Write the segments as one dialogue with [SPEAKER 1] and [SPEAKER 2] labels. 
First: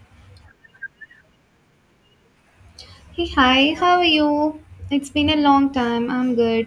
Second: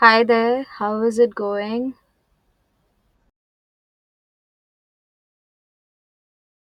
[SPEAKER 1] Hi there, how is it going?
[SPEAKER 2] Hey, hi, how are you? It's been a long time. I'm good.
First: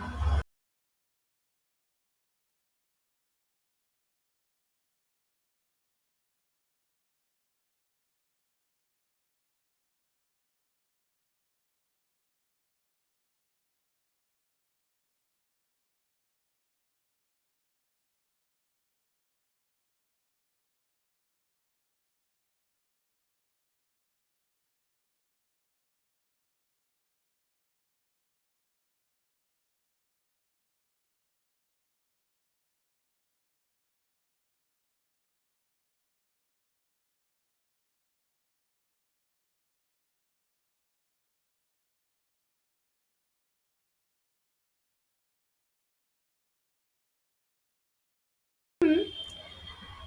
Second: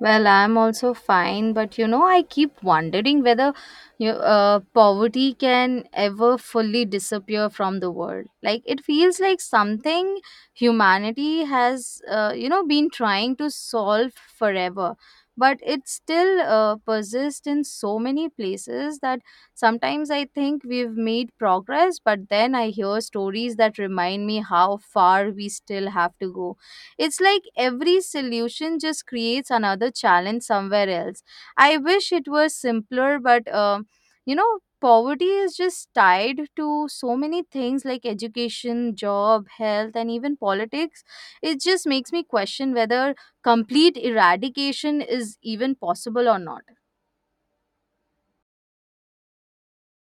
[SPEAKER 1] Well, I'm also fine, but you know, I keep wondering whether poverty can ever fully disappear from the world. Like, it feels like something humanity has, been trying to solve forever, but it still persists in so many places that sometimes I think we've made progress, but then I hear stories that remind me how far we still have to go. It's like every solution just creates another challenge somewhere else. I wish it was simpler, but poverty is just tied to so many things like education, job, health, and even politics. It just makes me question whether complete eradication is even possible or not.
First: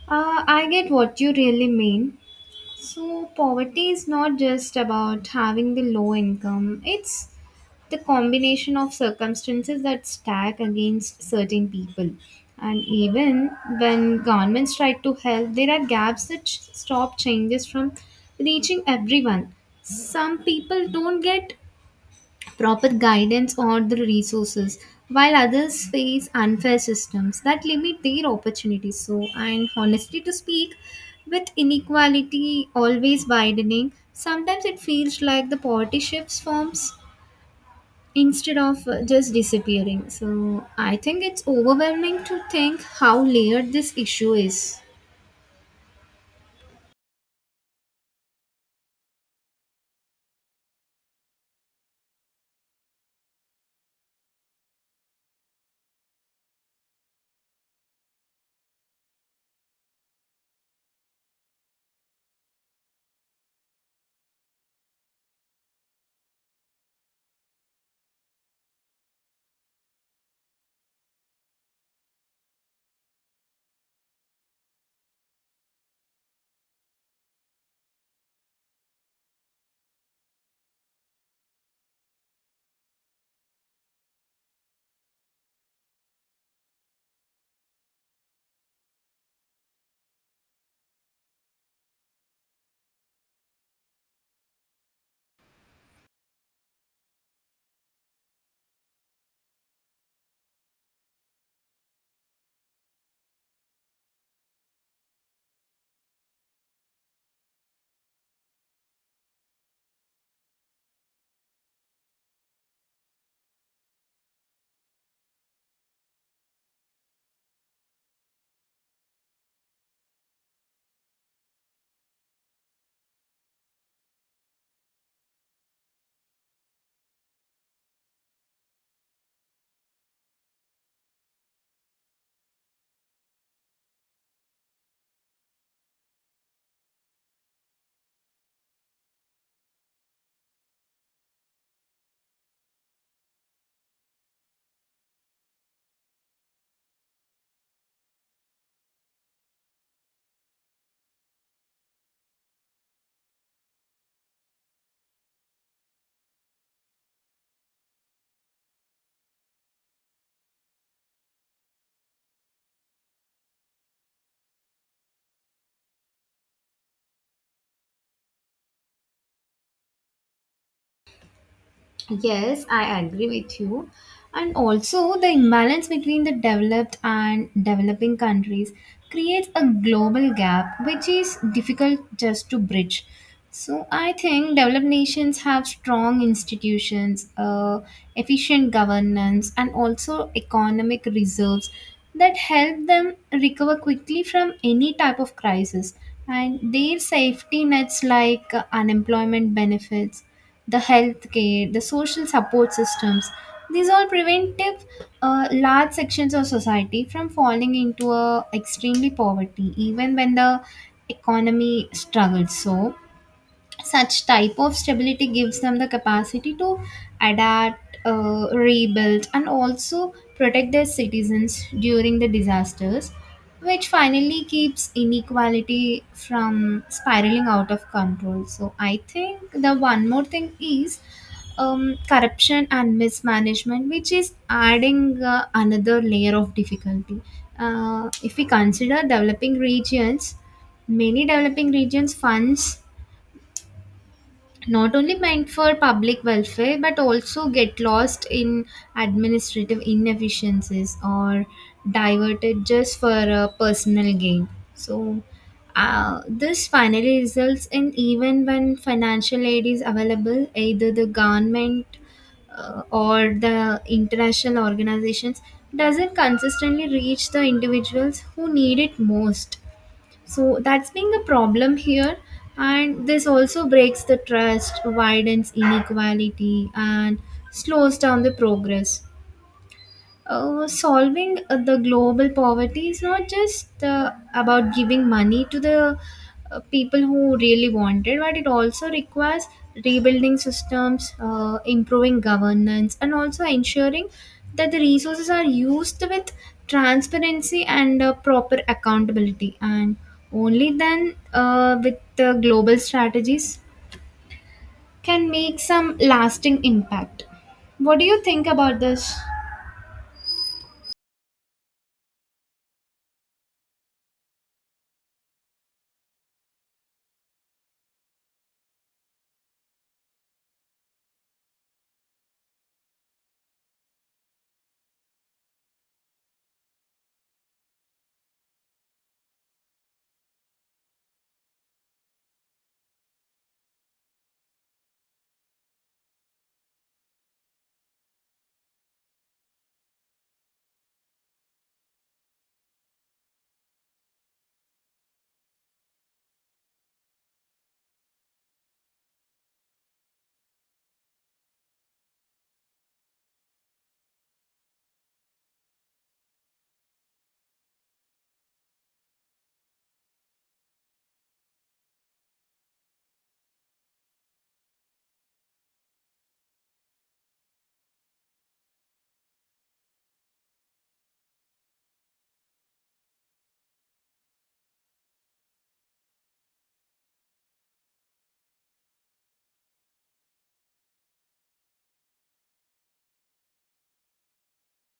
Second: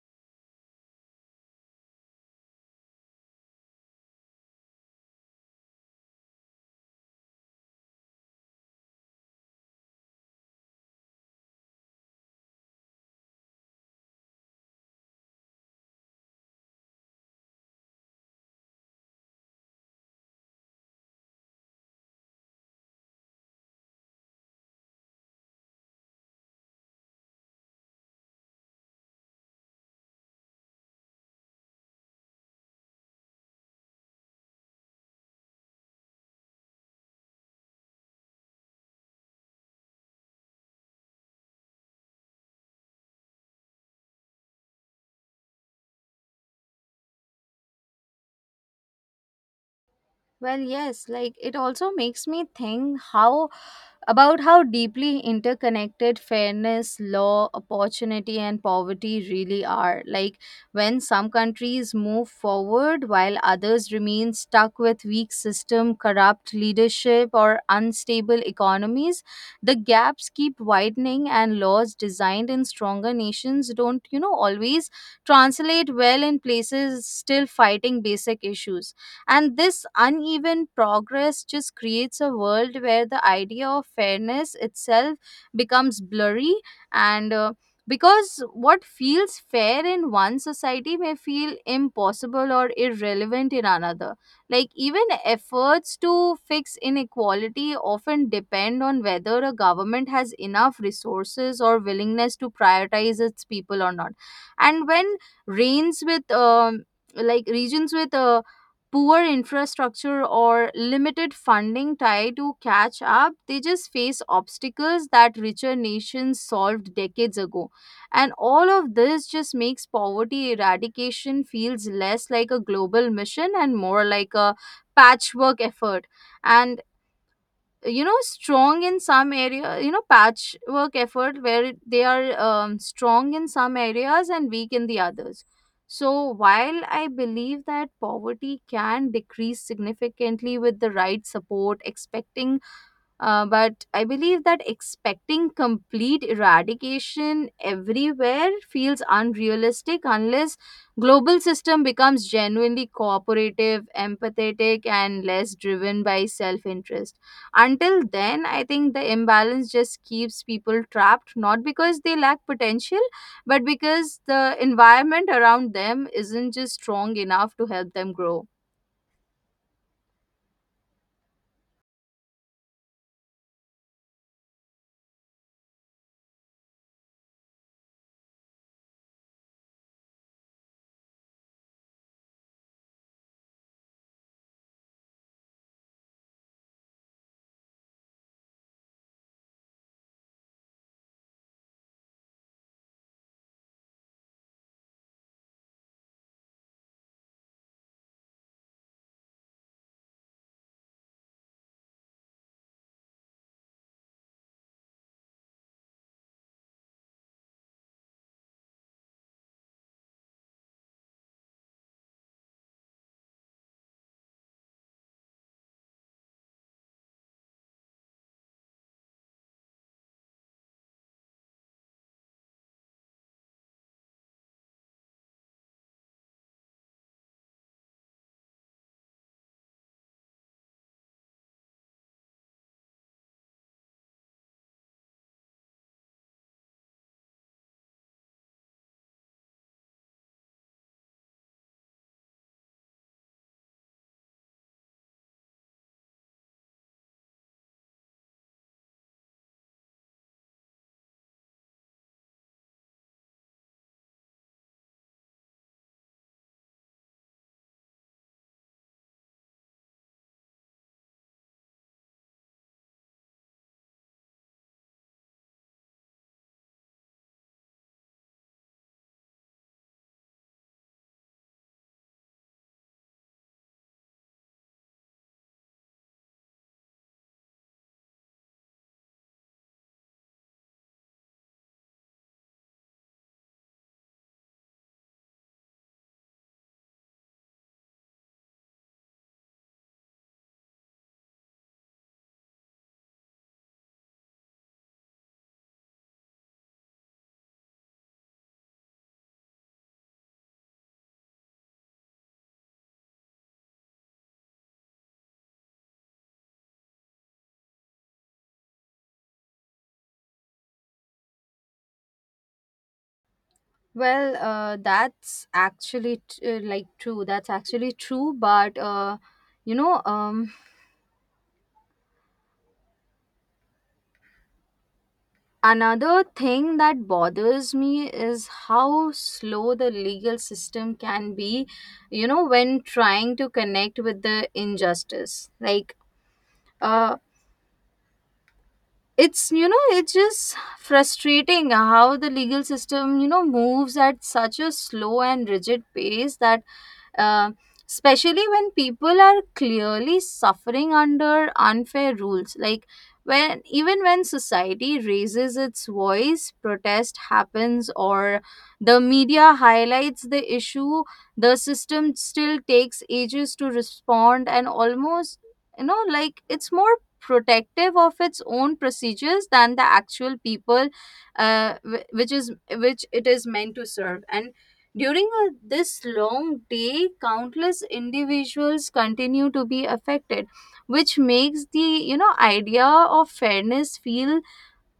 [SPEAKER 2] I get what you really mean. So, poverty is not just about having the low income, it's the combination of circumstances that stack against certain people. And even when governments try to help, there are gaps that stop changes from reaching everyone. Some people don't get proper guidance or the resources while others face unfair systems that limit their opportunities, so and honestly to speak, with inequality always widening, sometimes it feels like the poverty shifts forms instead of just disappearing. So I think it's overwhelming to think how layered this issue is.
[SPEAKER 1] Well, yes, like it also makes me think how about how deeply interconnected fairness, law, opportunity, and poverty really are. Like when some countries move forward while others remain stuck with weak system, corrupt leadership, or unstable economies, the gaps keep widening, and laws designed in stronger nations don't, you know, always translate well in places still fighting basic issues. And this uneven progress just creates a world where the idea of fairness itself becomes blurry and because what feels fair in one society may feel impossible or irrelevant in another. Like, even efforts to fix inequality often depend on whether a government has enough resources or willingness to prioritize its people or not. And when reigns with like regions with poor infrastructure or limited funding try to catch up, they just face obstacles that richer nations solved decades ago. And all of this just makes poverty eradication feels less like a global mission and more like a patchwork effort. And you know strong in some area you know patchwork effort where they are strong in some areas and weak in the others, so while I believe that poverty can decrease significantly with the right support expecting but I believe that expecting complete eradication everywhere feels unrealistic unless global system becomes genuinely cooperative, empathetic, and less driven by self-interest. Until then, I think the imbalance just keeps people trapped, not because they lack potential, but because the environment around them isn't just strong enough to help them grow.
[SPEAKER 2] Yes, I agree with you. And also, the imbalance between the developed and developing countries creates a global gap which is difficult just to bridge. So, I think developed nations have strong institutions, efficient governance, and also economic reserves that help them recover quickly from any type of crisis. And their safety nets like unemployment benefits, the healthcare, the social support systems. These all preventive large sections of society from falling into a extremely poverty, even when the economy struggles. So, such type of stability gives them the capacity to adapt, rebuild and also protect their citizens during the disasters, which finally keeps inequality from spiraling out of control. So I think the one more thing is, corruption and mismanagement, which is adding another layer of difficulty. Uh, if we consider developing regions, many developing regions funds not only meant for public welfare but also get lost in administrative inefficiencies or diverted just for a personal gain. So this finally results in, even when financial aid is available, either the government or the international organizations doesn't consistently reach the individuals who need it most, so that's being a problem here. And this also breaks the trust, widens inequality, and slows down the progress. Solving the global poverty is not just about giving money to the people who really want it, but it also requires rebuilding systems, improving governance, and also ensuring that the resources are used with transparency and proper accountability. And only then, with the global strategies, can make some lasting impact. What do you think about this?
[SPEAKER 1] Well, that's actually t- like true. That's actually true. But you know, um, another thing that bothers me is how slow the legal system can be. You know, when trying to connect with the injustice, uh, it's just frustrating how the legal system, you know, moves at such a slow and rigid pace that, uh, especially when people are clearly suffering under unfair rules, like when even when society raises its voice, protest happens, or the media highlights the issue, the system still takes ages to respond, and almost, you know, like it's more protective of its own procedures than the actual people which it is meant to serve. And during this long day, countless individuals continue to be affected, which makes the, you know, idea of fairness feel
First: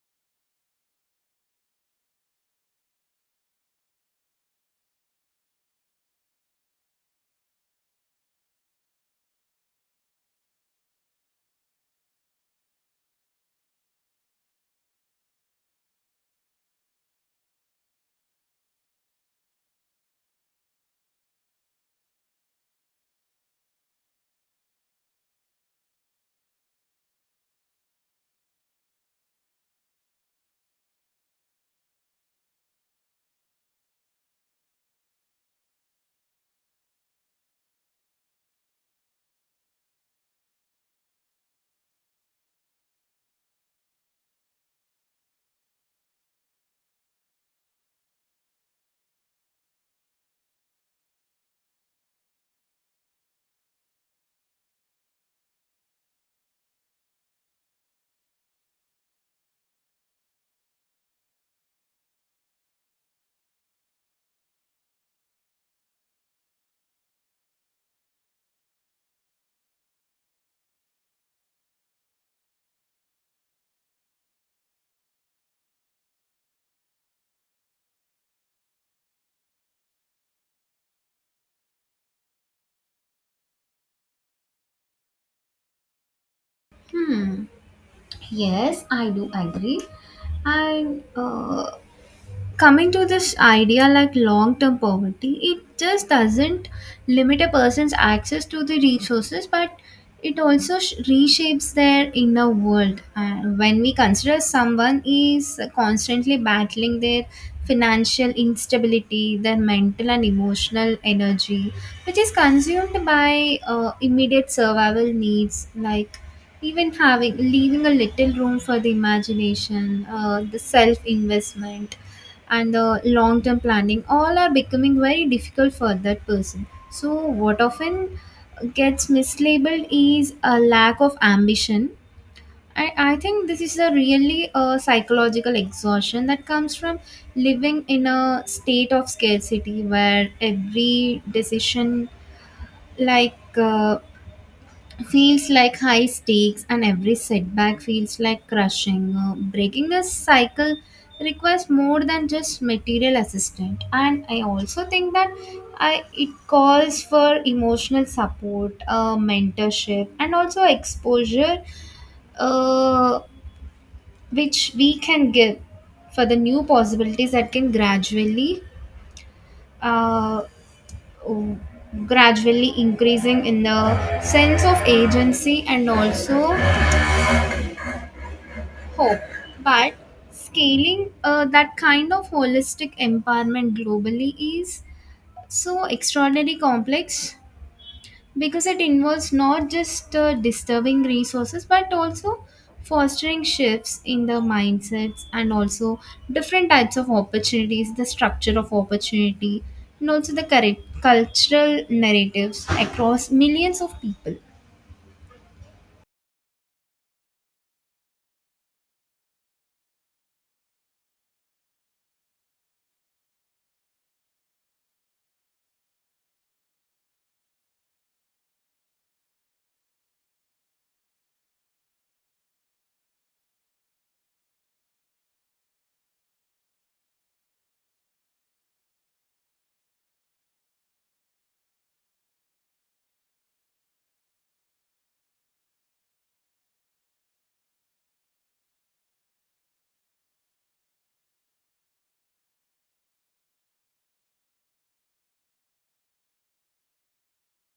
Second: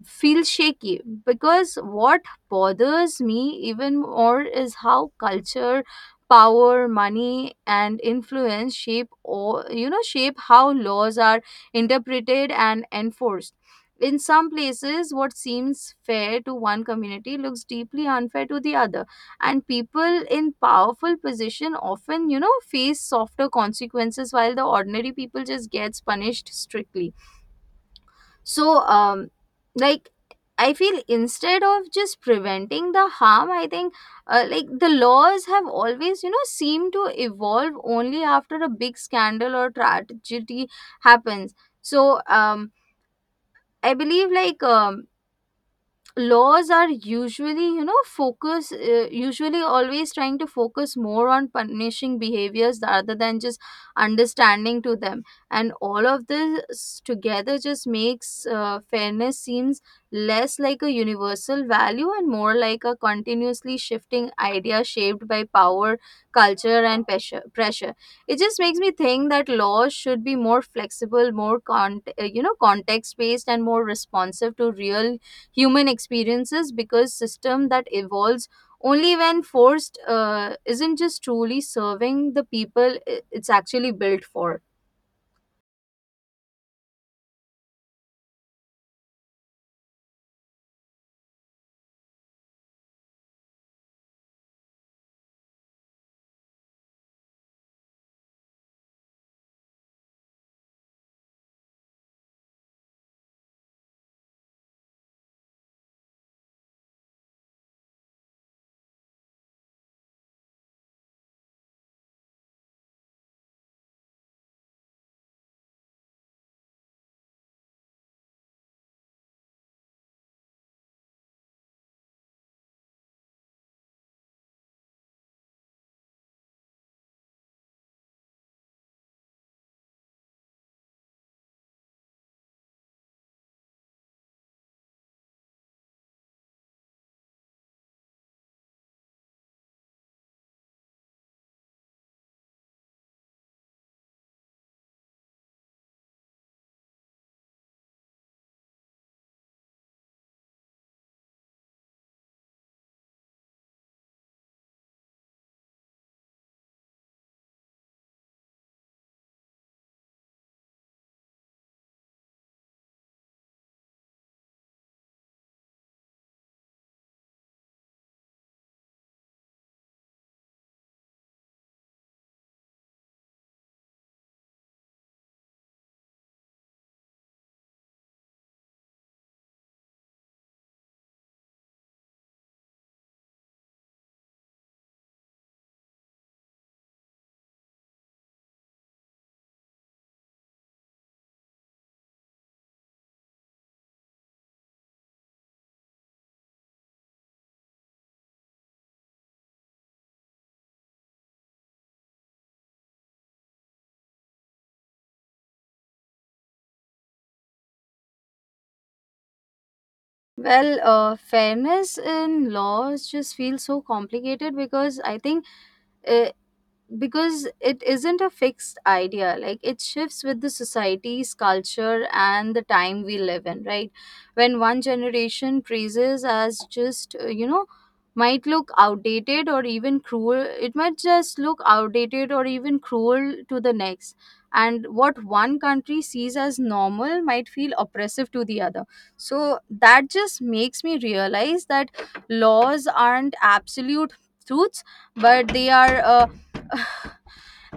[SPEAKER 1] shaky, because what bothers me even more is how culture, power, money, and influence shape, or you know, shape how laws are interpreted and enforced. In some places what seems fair to one community looks deeply unfair to the other, and people in powerful position often, you know, face softer consequences while the ordinary people just gets punished strictly. So, like, I feel instead of just preventing the harm, I think, the laws have always, you know, seem to evolve only after a big scandal or tragedy happens. So, I believe, laws are usually always trying to focus more on punishing behaviors rather than just understanding to them. And all of this together just makes fairness seems less like a universal value and more like a continuously shifting idea shaped by power, culture, and pressure. It just makes me think that laws should be more flexible, more you know, context based, and more responsive to real human experiences, because system that evolves only when forced isn't just truly serving the people it's actually built for.
[SPEAKER 2] Hmm. Yes, I do agree. And coming to this idea, like long term poverty, it just doesn't limit a person's access to the resources, but it also reshapes their inner world. Uh, when we consider someone is constantly battling their financial instability, their mental and emotional energy, which is consumed by immediate survival needs, like even having leaving a little room for the imagination, the self investment and the long term planning, all are becoming very difficult for that person. So what often gets mislabeled is a lack of ambition. I think this is a really a psychological exhaustion that comes from living in a state of scarcity where every decision, like feels like high stakes and every setback feels like crushing. Breaking this cycle requires more than just material assistance, and I also think that I, it calls for emotional support, mentorship and also exposure, uh, which we can give for the new possibilities that can gradually uh, oh, gradually increasing in the sense of agency and also hope, but scaling that kind of holistic empowerment globally is so extraordinarily complex, because it involves not just disturbing resources but also fostering shifts in the mindsets and also different types of opportunities, the structure of opportunity, and also the correct cultural narratives across millions of people.
[SPEAKER 1] Well, fairness in laws just feels so complicated, because I think, uh, because it isn't a fixed idea. Like it shifts with the society's culture and the time we live in, right? When one generation praises as just, you know might look outdated or even cruel it might just look outdated or even cruel to the next, and what one country sees as normal might feel oppressive to the other. So that just makes me realize that laws aren't absolute truths, but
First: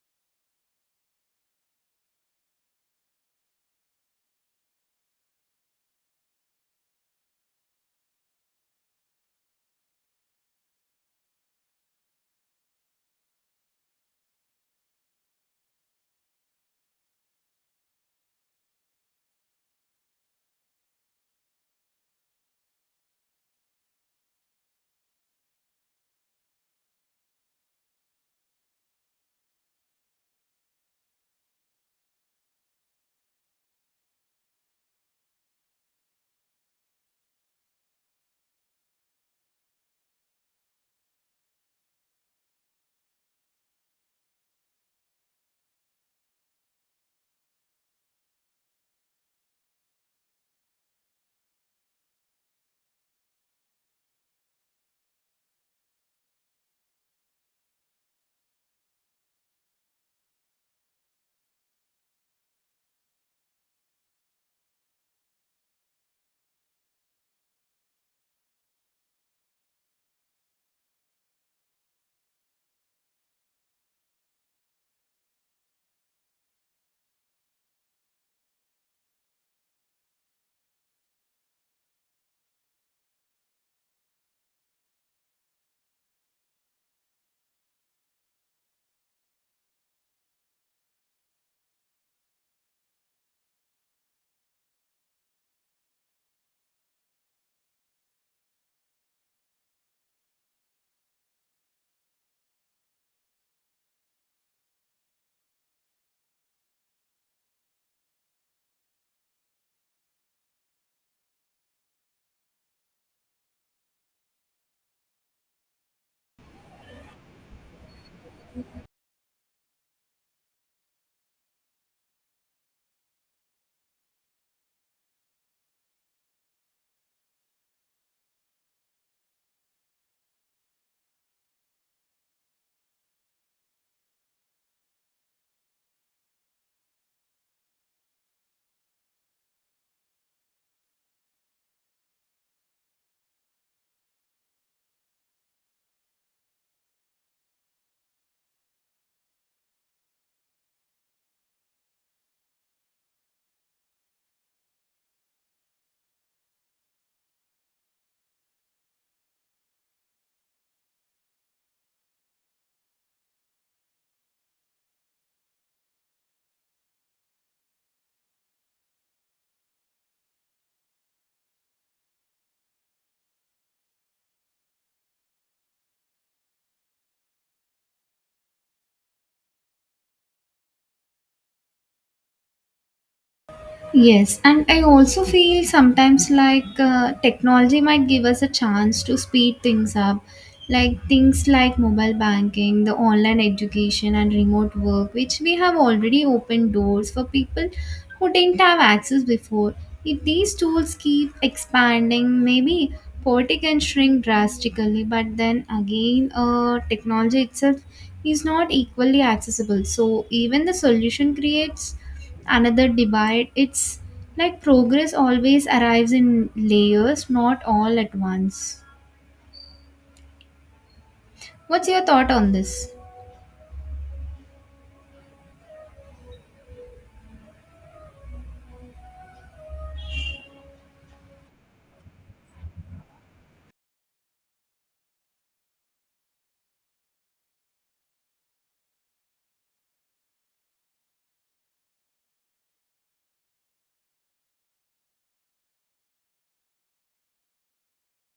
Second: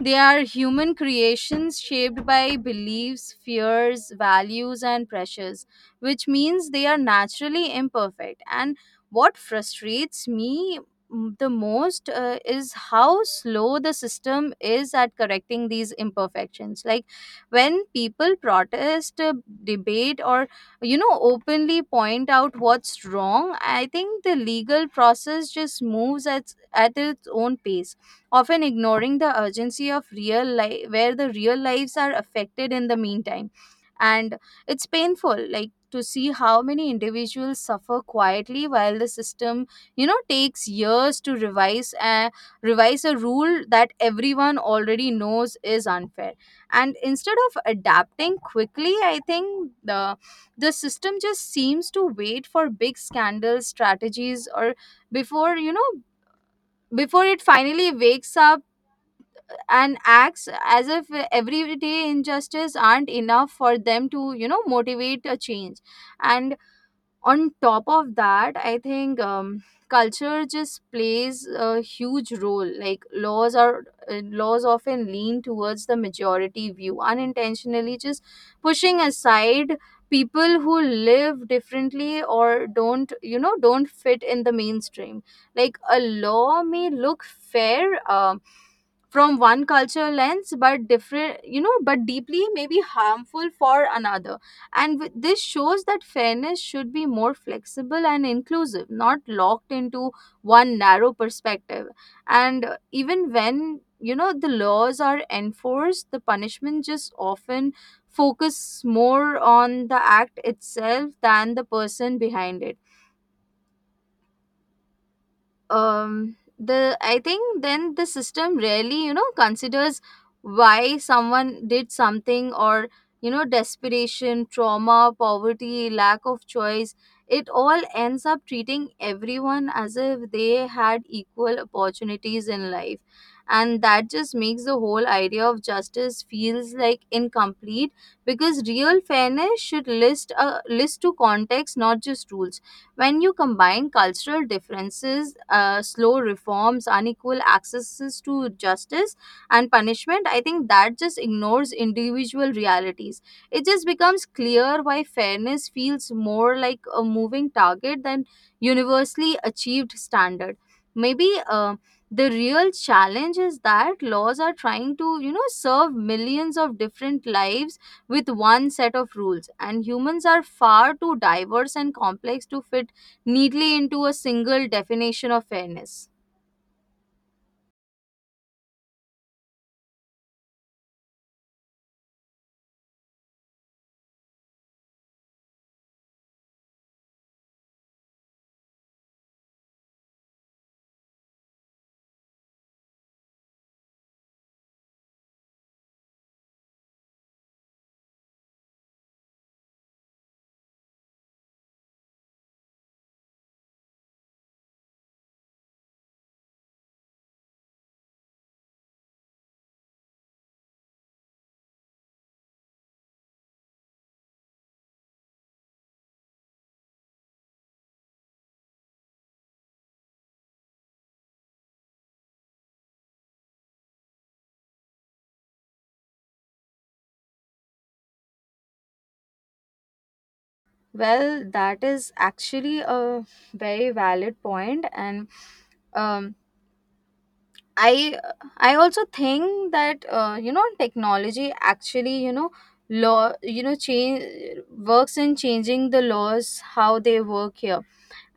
[SPEAKER 1] they are human creations shaped by beliefs, fears, values, and pressures, which means they are naturally imperfect. And what frustrates me the most, is how slow the system is at correcting these imperfections. Like when people protest, debate, or you know, openly point out what's wrong, I think the legal process just moves at its own pace, often ignoring the urgency of real life where the real lives are affected in the meantime. And it's painful, like to see how many individuals suffer quietly while the system, you know, takes years to revise a rule that everyone already knows is unfair. And instead of adapting quickly, I think the system just seems to wait for big scandal strategies or, before you know, before it finally wakes up and acts as if everyday injustice aren't enough for them to, you know, motivate a change. And on top of that I think, culture just plays a huge role. Laws often lean towards the majority view unintentionally, just pushing aside people who live differently or don't, you know, don't fit in the mainstream. Like a law may look fair, um, from one cultural lens, but different, you know, but deeply maybe harmful for another. And this shows that fairness should be more flexible and inclusive, not locked into one narrow perspective. And even when, you know, the laws are enforced, the punishment just often focus more on the act itself than the person behind it. The I think then the system rarely, you know, considers why someone did something, or you know, desperation, trauma, poverty, lack of choice. It all ends up treating everyone as if they had equal opportunities in life, and that just makes the whole idea of justice feels like incomplete, because real fairness should list to context, not just rules. When you combine cultural differences, slow reforms, unequal accesses to justice, and punishment, I think that just ignores individual realities. It just becomes clear why fairness feels more like a moving target than universally achieved standard. Maybe the real challenge is that laws are trying to, you know, serve millions of different lives with one set of rules, and humans are far too diverse and complex to fit neatly into a single definition of fairness.
[SPEAKER 2] Yes, and I also feel sometimes like technology might give us a chance to speed things up. Like things like mobile banking, the online education, and remote work, which we have already opened doors for people who didn't have access before. If these tools keep expanding, maybe poverty can shrink drastically, but then again, technology itself is not equally accessible. So even the solution creates another divide. It's like progress always arrives in layers, not all at once. What's your thought on this?
[SPEAKER 1] Well, that is actually a very valid point, and um, I I also think that, you know technology actually you know law you know change works in changing the laws how they work here,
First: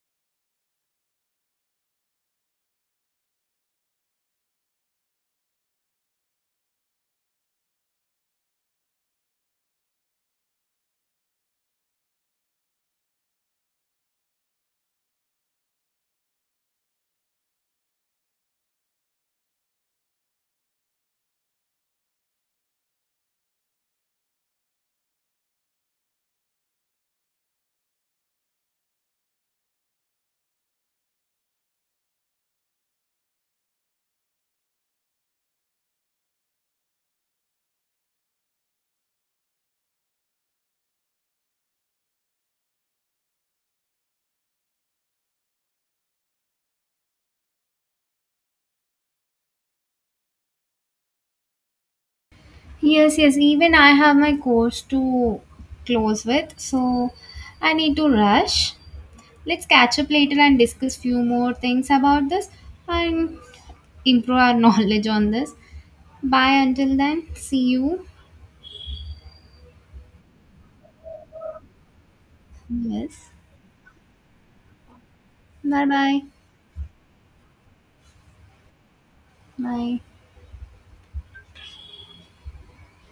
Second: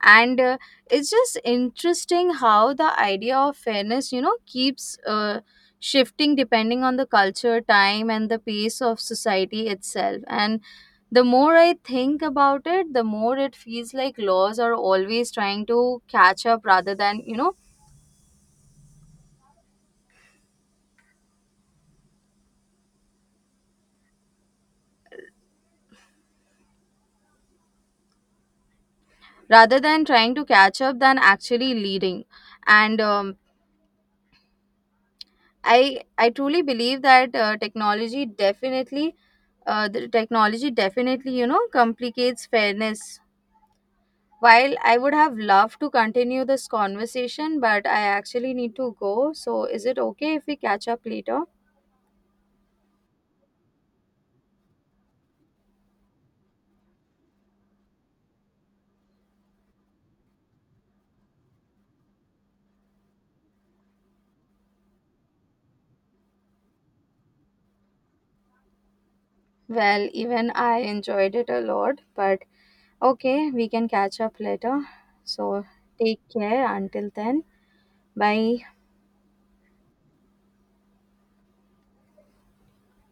[SPEAKER 1] and it's just interesting how the idea of fairness, you know, keeps, shifting depending on the culture, time, and the pace of society itself, and the more I think about it, the more it feels like laws are always trying to catch up rather than, you know, rather than trying to catch up than actually leading. And I truly believe that, technology definitely the technology definitely, you know, complicates fairness. While I would have loved to continue this conversation, but I actually need to go. So is it okay if we catch up later?
[SPEAKER 2] Yes, yes, even I have my course to close with, so I need to rush. Let's catch up later and discuss few more things about this and improve our knowledge on this. Bye until then. See you.
[SPEAKER 1] Well, even I enjoyed it a lot, but
[SPEAKER 2] Yes.
[SPEAKER 1] okay, we can catch up later. So
[SPEAKER 2] Bye bye.
[SPEAKER 1] take care until then. Bye.
[SPEAKER 2] Bye.